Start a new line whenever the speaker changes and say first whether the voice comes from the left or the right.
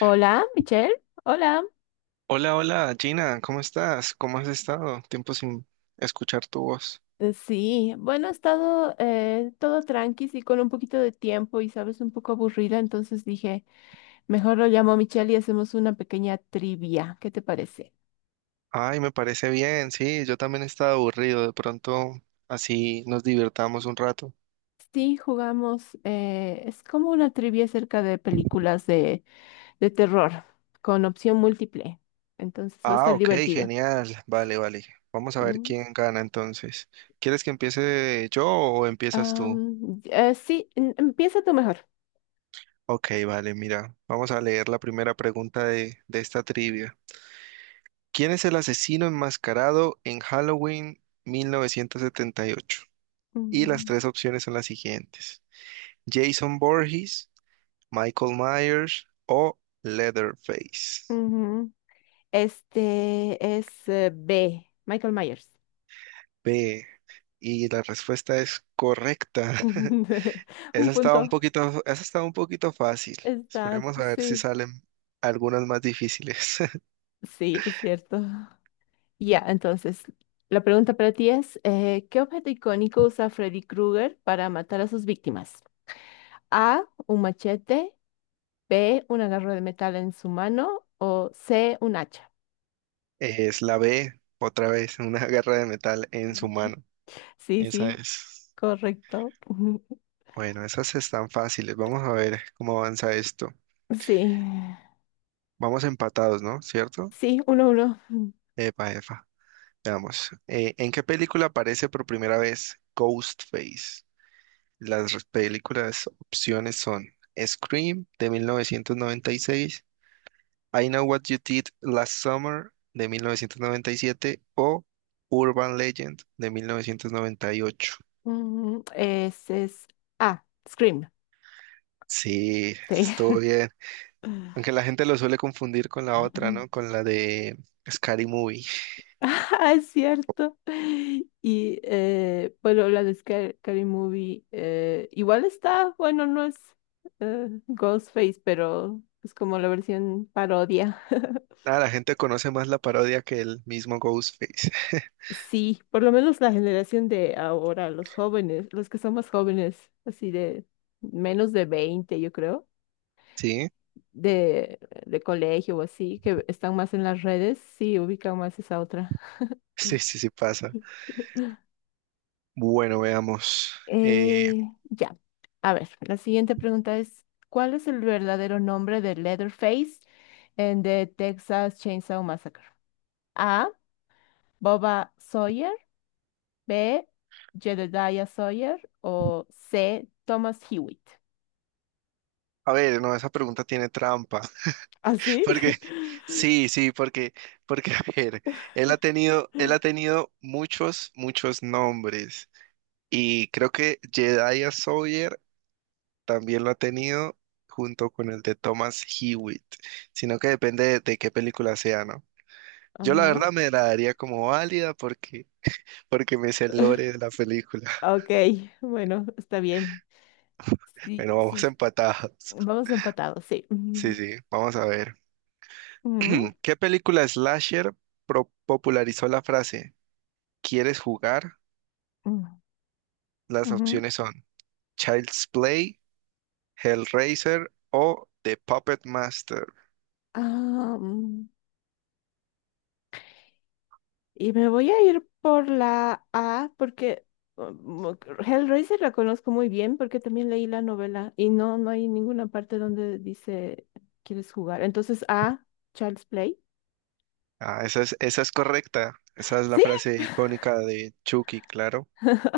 left: Hola, Michelle. Hola.
right: Hola, hola, Gina, ¿cómo estás? ¿Cómo has estado? Tiempo sin escuchar tu voz.
left: Sí, bueno, he estado todo tranqui y con un poquito de tiempo y sabes, un poco aburrida, entonces dije, mejor lo llamo a Michelle y hacemos una pequeña trivia. ¿Qué te parece?
right: Ay, me parece bien, sí, yo también estaba aburrido, de pronto así nos divertamos un rato.
left: Sí, jugamos, es como una trivia acerca de películas de terror con opción múltiple, entonces va a
right: Ah,
left: estar
right: ok,
left: divertido.
right: genial, vale, vale. Vamos a ver
left: Mm,
right: quién gana entonces. ¿Quieres que empiece yo o empiezas tú?
left: sí, empieza tú mejor.
right: Ok, vale, mira, vamos a leer la primera pregunta de esta trivia. ¿Quién es el asesino enmascarado en Halloween 1978? Y ocho? Y las
left: Mm,
right: tres opciones son las siguientes. Jason Voorhees, Michael Myers o Leatherface.
left: ujú. Este es B, Michael Myers.
right: B. Y la respuesta es correcta.
left: Un punto.
right: Esa estaba un poquito fácil.
left: Está,
right: Esperemos a ver si
left: sí,
right: salen algunas más difíciles.
left: sí, es cierto. Ya, entonces, la pregunta para ti es, ¿qué objeto icónico usa Freddy Krueger para matar a sus víctimas? A, un machete, B, una garra de metal en su mano o C, un hacha.
right: Es la B, otra vez, una garra de metal en su mano.
left: Sí,
right: Esa
left: sí,
right: es.
left: correcto.
right: Bueno, esas están fáciles. Vamos a ver cómo avanza esto.
left: Sí,
right: Vamos empatados, ¿no? ¿Cierto?
left: sí, uno, uno.
right: Epa, epa. Veamos. ¿En qué película aparece por primera vez Ghostface? Las res- películas opciones son Scream de 1996, I Know What You Did Last Summer de 1997 o Urban Legend de 1998.
left: Ese es A, Scream.
right: Sí,
left: Sí.
right: estuvo bien. Aunque la gente lo suele confundir con la otra, ¿no? Con la de Scary Movie.
left: Ah, es cierto. Y bueno, la de Scary Movie igual está, bueno, no es Ghostface, pero es como la versión parodia.
right: Nada, la gente conoce más la parodia que el mismo Ghostface.
left: Sí, por lo menos la generación de ahora, los jóvenes, los que son más jóvenes, así de menos de 20 yo creo,
right: Sí,
left: de, de colegio o así, que están más en las redes, sí, ubican más esa otra.
right: sí, sí, sí, pasa. Bueno, veamos. Eh,
left: Eh, ya. A ver, la siguiente pregunta es, ¿cuál es el verdadero nombre de Leatherface en The Texas Chainsaw Massacre? A. Boba Sawyer. B. Jedediah Sawyer. O C. Thomas Hewitt.
right: a ver, no, esa pregunta tiene trampa.
left: ¿Ah, sí?
right: Porque, sí, sí, porque, porque, A ver, él ha tenido muchos, muchos nombres. Y creo que Jedediah Sawyer también lo ha tenido junto con el de Thomas Hewitt. Sino que depende de qué película sea, ¿no? Yo la
left: Ajá.
right: verdad me la daría como válida porque, Porque me sé el lore de la película.
left: Ok, bueno, está bien. Sí,
right: Bueno, vamos
left: sí,
right: empatados.
left: vamos empatados, sí.
right: Sí, sí, vamos a ver.
left: Ujú,
right: ¿Qué película slasher popularizó la frase "¿Quieres jugar?"?
left: ujú,
right: Las
left: ujú.
right: opciones son Child's Play, Hellraiser o The Puppet Master.
left: Ah, mm. Y me voy a ir por la A porque um, Hellraiser la conozco muy bien porque también leí la novela y no, no hay ninguna parte donde dice quieres jugar. Entonces A, Child's Play.
right: Ah, esa es correcta. Esa es la
left: Sí,
right: frase icónica de Chucky, claro.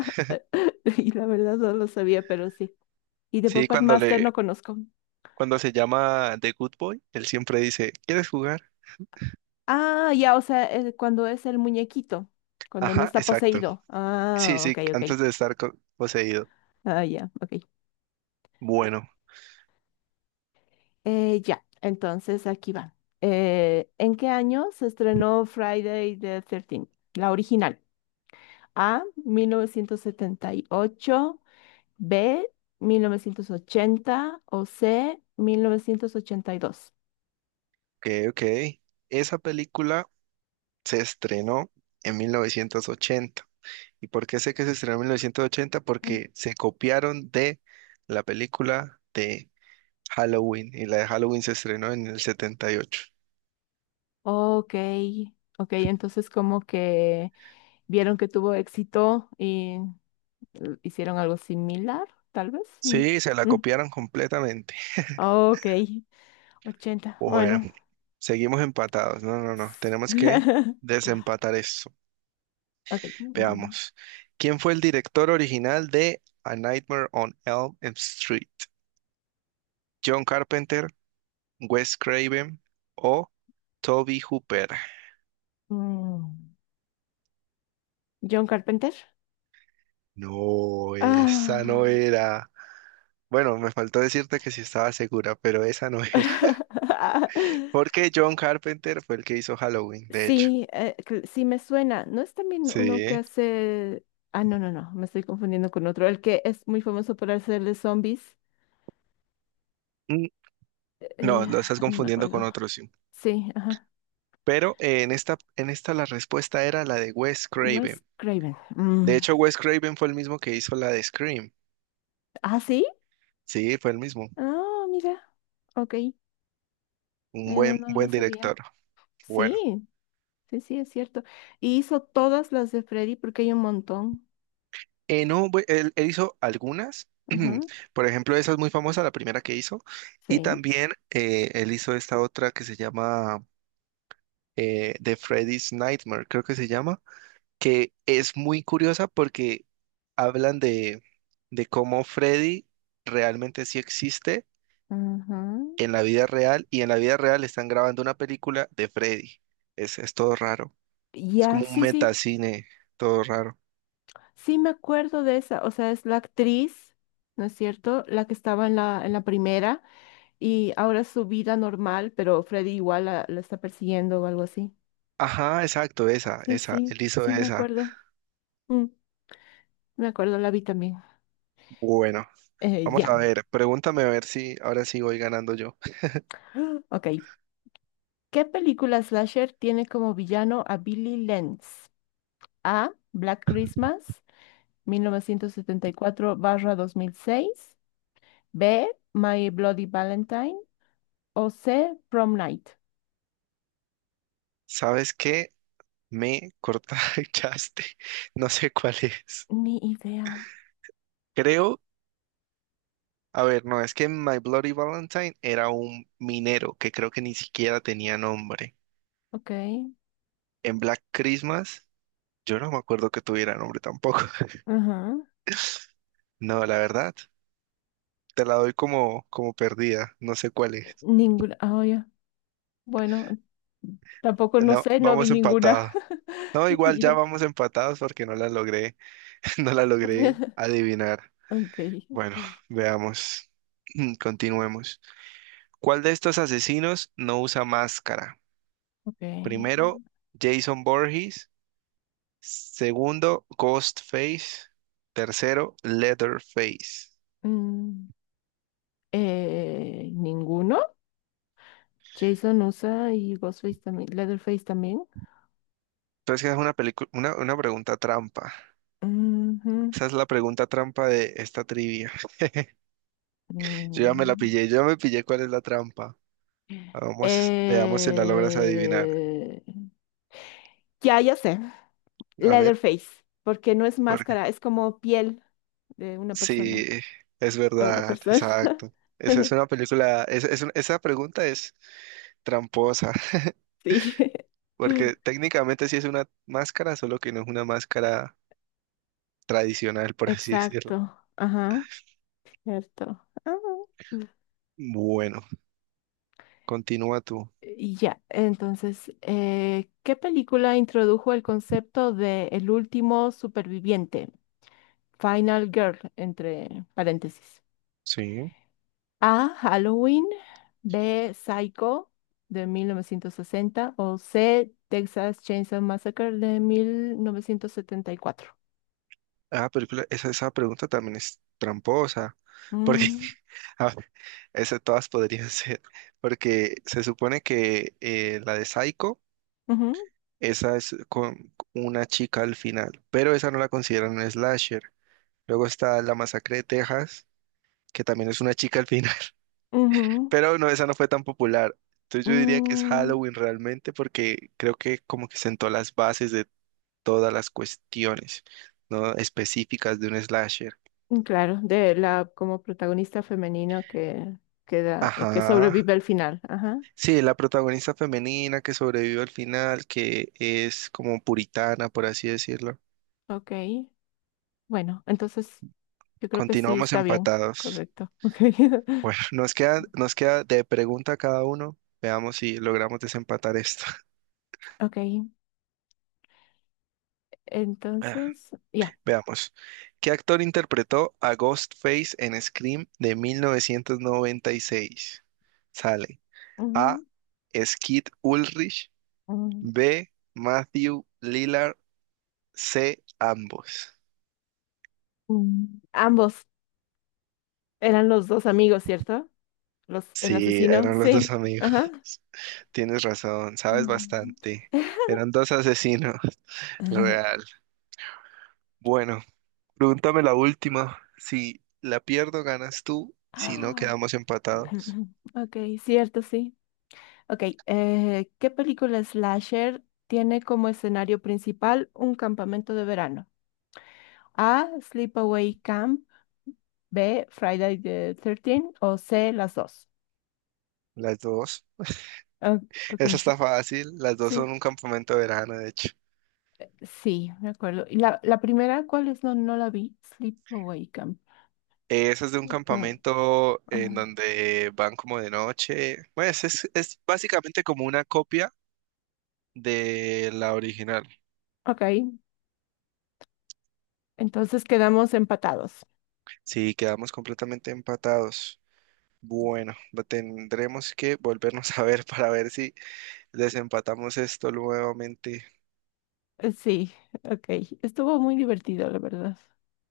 left: y la verdad no lo sabía, pero sí. Y de
right: Sí,
left: Puppet
right: cuando
left: Master
right: le,
left: no conozco.
right: Cuando se llama The Good Boy, él siempre dice, "¿quieres jugar?".
left: Ah, ya, o sea, cuando es el muñequito, cuando no
right: Ajá,
left: está
right: exacto.
left: poseído.
right: Sí,
left: Ah,
right: sí,
left: ok, ok.
right: antes de estar poseído.
left: Ah, ya, ok.
right: Bueno,
left: Ya, entonces aquí va. ¿En qué año se estrenó Friday the 13th? La original. A, 1978. B, 1980. O C, 1982.
right: ok, ok. Esa película se estrenó en 1980. ¿Y por qué sé que se estrenó en 1980?
left: Mm.
right: Porque se copiaron de la película de Halloween, y la de Halloween se estrenó en el 78.
left: Ok, ok, entonces como que vieron que tuvo éxito y hicieron algo similar, tal vez. Mm,
right: Sí, se la
left: mm.
right: copiaron completamente.
left: Ok, 80,
right: Bueno,
left: bueno.
right: seguimos empatados. No, no, no. Tenemos que desempatar eso.
left: Ok.
right: Veamos. ¿Quién fue el director original de A Nightmare on Elm Street? ¿John Carpenter, Wes Craven o Toby Hooper?
left: Mm, John Carpenter.
right: No, esa no
left: Ah.
right: era. Bueno, me faltó decirte que sí estaba segura, pero esa no era. Porque John Carpenter fue el que hizo Halloween, de hecho.
left: Sí, sí me suena. ¿No es también uno que
right: Sí.
left: hace... Ah, no, no, no, me estoy confundiendo con otro. El que es muy famoso por hacer de zombies.
right: Mm, no,
left: Eh,
right: lo estás
left: ay, no me
right: confundiendo con
left: acuerdo.
right: otro, sí.
left: Sí, ajá.
right: Pero en esta la respuesta era la de Wes
left: Wes
right: Craven.
left: Craven. Mm,
right: De hecho, Wes Craven fue el mismo que hizo la de Scream.
left: ¿ah, sí?
right: Sí, fue el mismo.
left: Ah, mira. Ok.
right: Un
left: No,
right: buen,
left: no lo
right: buen director.
left: sabía.
right: Bueno.
left: Sí, sí, sí, es cierto. Y hizo todas las de Freddy porque hay un montón.
right: No, bu- él hizo algunas.
left: Ajá.
right: Por ejemplo, esa es muy famosa, la primera que hizo. Y
left: Sí.
right: también él hizo esta otra que se llama de Freddy's Nightmare, creo que se llama, que es muy curiosa porque hablan de cómo Freddy realmente sí existe
left: Ujú.
right: en la vida real, y en la vida real están grabando una película de Freddy. Es todo raro. Es
left: Ya,
right: como un
left: sí, sí,
right: metacine, todo raro.
left: sí me acuerdo de esa, o sea, es la actriz, ¿no es cierto? La que estaba en en la primera y ahora es su vida normal, pero Freddy igual la está persiguiendo o algo así.
right: Ajá, exacto,
left: Sí,
right: esa,
left: sí,
right: él hizo
left: sí, me
right: esa.
left: acuerdo. Mm, me acuerdo, la vi también.
right: Bueno,
left: Eh,
right: vamos a
left: ya.
right: ver, pregúntame a ver si ahora sí voy ganando yo.
left: Ok. ¿Qué película slasher tiene como villano a Billy Lenz? A. Black Christmas, 1974/2006. B. My Bloody Valentine. O C, Prom Night.
right: ¿Sabes qué? Me cortaste, no sé cuál es.
left: Ni idea.
right: Creo a ver, no, es que My Bloody Valentine era un minero que creo que ni siquiera tenía nombre.
left: Ok.
right: En Black Christmas, yo no me acuerdo que tuviera nombre tampoco.
left: Ajá.
right: No, la verdad, te la doy como perdida. No sé cuál es.
left: Ninguna. Ah, ya. Bueno, tampoco no
right: No,
left: sé, no vi
right: vamos
left: ninguna.
right: empatados. No, igual
left: Y ya.
right: ya vamos empatados porque no la logré adivinar.
left: Ok.
right: Bueno, veamos, continuemos. ¿Cuál de estos asesinos no usa máscara?
left: Ok.
right: Primero, Jason Voorhees. Segundo, Ghostface. Tercero, Leatherface.
left: Mm, ¿Ninguno? Jason usa y Ghostface también. Leatherface también.
right: Entonces, esa es una pregunta trampa. Esa es la pregunta trampa de esta trivia. Yo
left: Ujú.
right: ya me la
left: Mm.
right: pillé, yo ya me pillé cuál es la trampa. Vamos, veamos si la logras adivinar.
left: Eh, ya, ya sé.
right: A ver,
left: Leatherface, porque no es
right: porque
left: máscara, es como piel de una persona.
right: sí, es
left: O de
right: verdad,
left: persona.
right: exacto. Esa es una película, esa pregunta es tramposa,
left: Sí,
right: porque técnicamente sí es una máscara, solo que no es una máscara tradicional, por así decirlo.
left: exacto. Ajá, cierto. Ah, mm.
right: Bueno. Continúa tú.
left: Y ya, entonces, ¿qué película introdujo el concepto de el último superviviente? Final Girl, entre paréntesis.
right: Sí.
left: A. Halloween. B. Psycho de 1960. O C. Texas Chainsaw Massacre de 1974.
right: Ah, película, esa pregunta también es tramposa, porque
left: Mm,
right: a ver, esa todas podrían ser, porque se supone que la de Psycho,
left: ujú,
right: esa es con una chica al final, pero esa no la consideran un slasher. Luego está La Masacre de Texas, que también es una chica al final,
left: ujú,
right: pero no, esa no fue tan popular. Entonces yo diría que es
left: mm,
right: Halloween realmente, porque creo que como que sentó las bases todas las cuestiones, ¿no? específicas de un slasher.
left: Claro, de la como protagonista femenina que queda, que
right: Ajá.
left: sobrevive al final. Ajá,
right: Sí, la protagonista femenina que sobrevive al final, que es como puritana, por así decirlo.
left: ok. Bueno, entonces yo creo que sí
right: Continuamos
left: está bien,
right: empatados.
left: correcto. Ok,
right: Bueno, nos queda de pregunta a cada uno. Veamos si logramos desempatar esto.
left: ok.
right: Ah,
left: Entonces, ya.
right: veamos. ¿Qué actor interpretó a Ghostface en Scream de 1996? Sale A.
left: ujú,
right: Skid Ulrich,
left: mm,
right: B, Matthew Lillard, C, ambos.
left: mm. Ambos eran los dos amigos, ¿cierto? Los, el
right: Sí,
left: asesino,
right: eran los dos
left: sí.
right: amigos.
left: Ajá.
right: Tienes razón, sabes
left: Mm.
right: bastante. Eran dos asesinos, real. Bueno, pregúntame la última. Si la pierdo, ganas tú. Si no,
left: Ah,
right: quedamos empatados.
left: Ok, cierto, sí. Ok, ¿qué película slasher tiene como escenario principal un campamento de verano? A. Sleepaway Camp. B. Friday the Thirteenth o C. Las dos.
right: Las dos.
left: Ah, ok,
right: Esa está fácil. Las dos son
left: sí,
right: un campamento de verano, de hecho.
left: sí, me acuerdo. ¿Y la primera cuál es? No, no la vi. Sleepaway Camp.
right: Esa es de un
left: No,
right: campamento en
left: ah,
right: donde van como de noche. Pues es básicamente como una copia de la original.
left: ok, entonces quedamos empatados.
right: Sí, quedamos completamente empatados. Bueno, tendremos que volvernos a ver para ver si desempatamos esto nuevamente.
left: Sí, ok. Estuvo muy divertido, la verdad.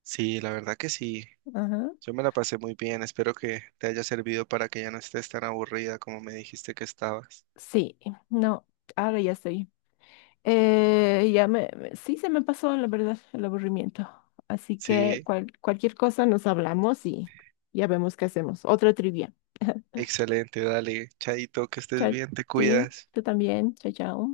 right: Sí, la verdad que sí.
left: Ajá.
right: Yo me la pasé muy bien. Espero que te haya servido para que ya no estés tan aburrida como me dijiste que estabas.
left: Sí, no, ahora ya estoy. Sí se me pasó, la verdad, el aburrimiento. Así que
right: Sí,
left: cualquier cosa nos hablamos y ya vemos qué hacemos. Otra trivia.
right: excelente. Dale, Chaito, que estés
left: Chao,
right: bien, te
left: sí,
right: cuidas.
left: tú también. Chao, chao.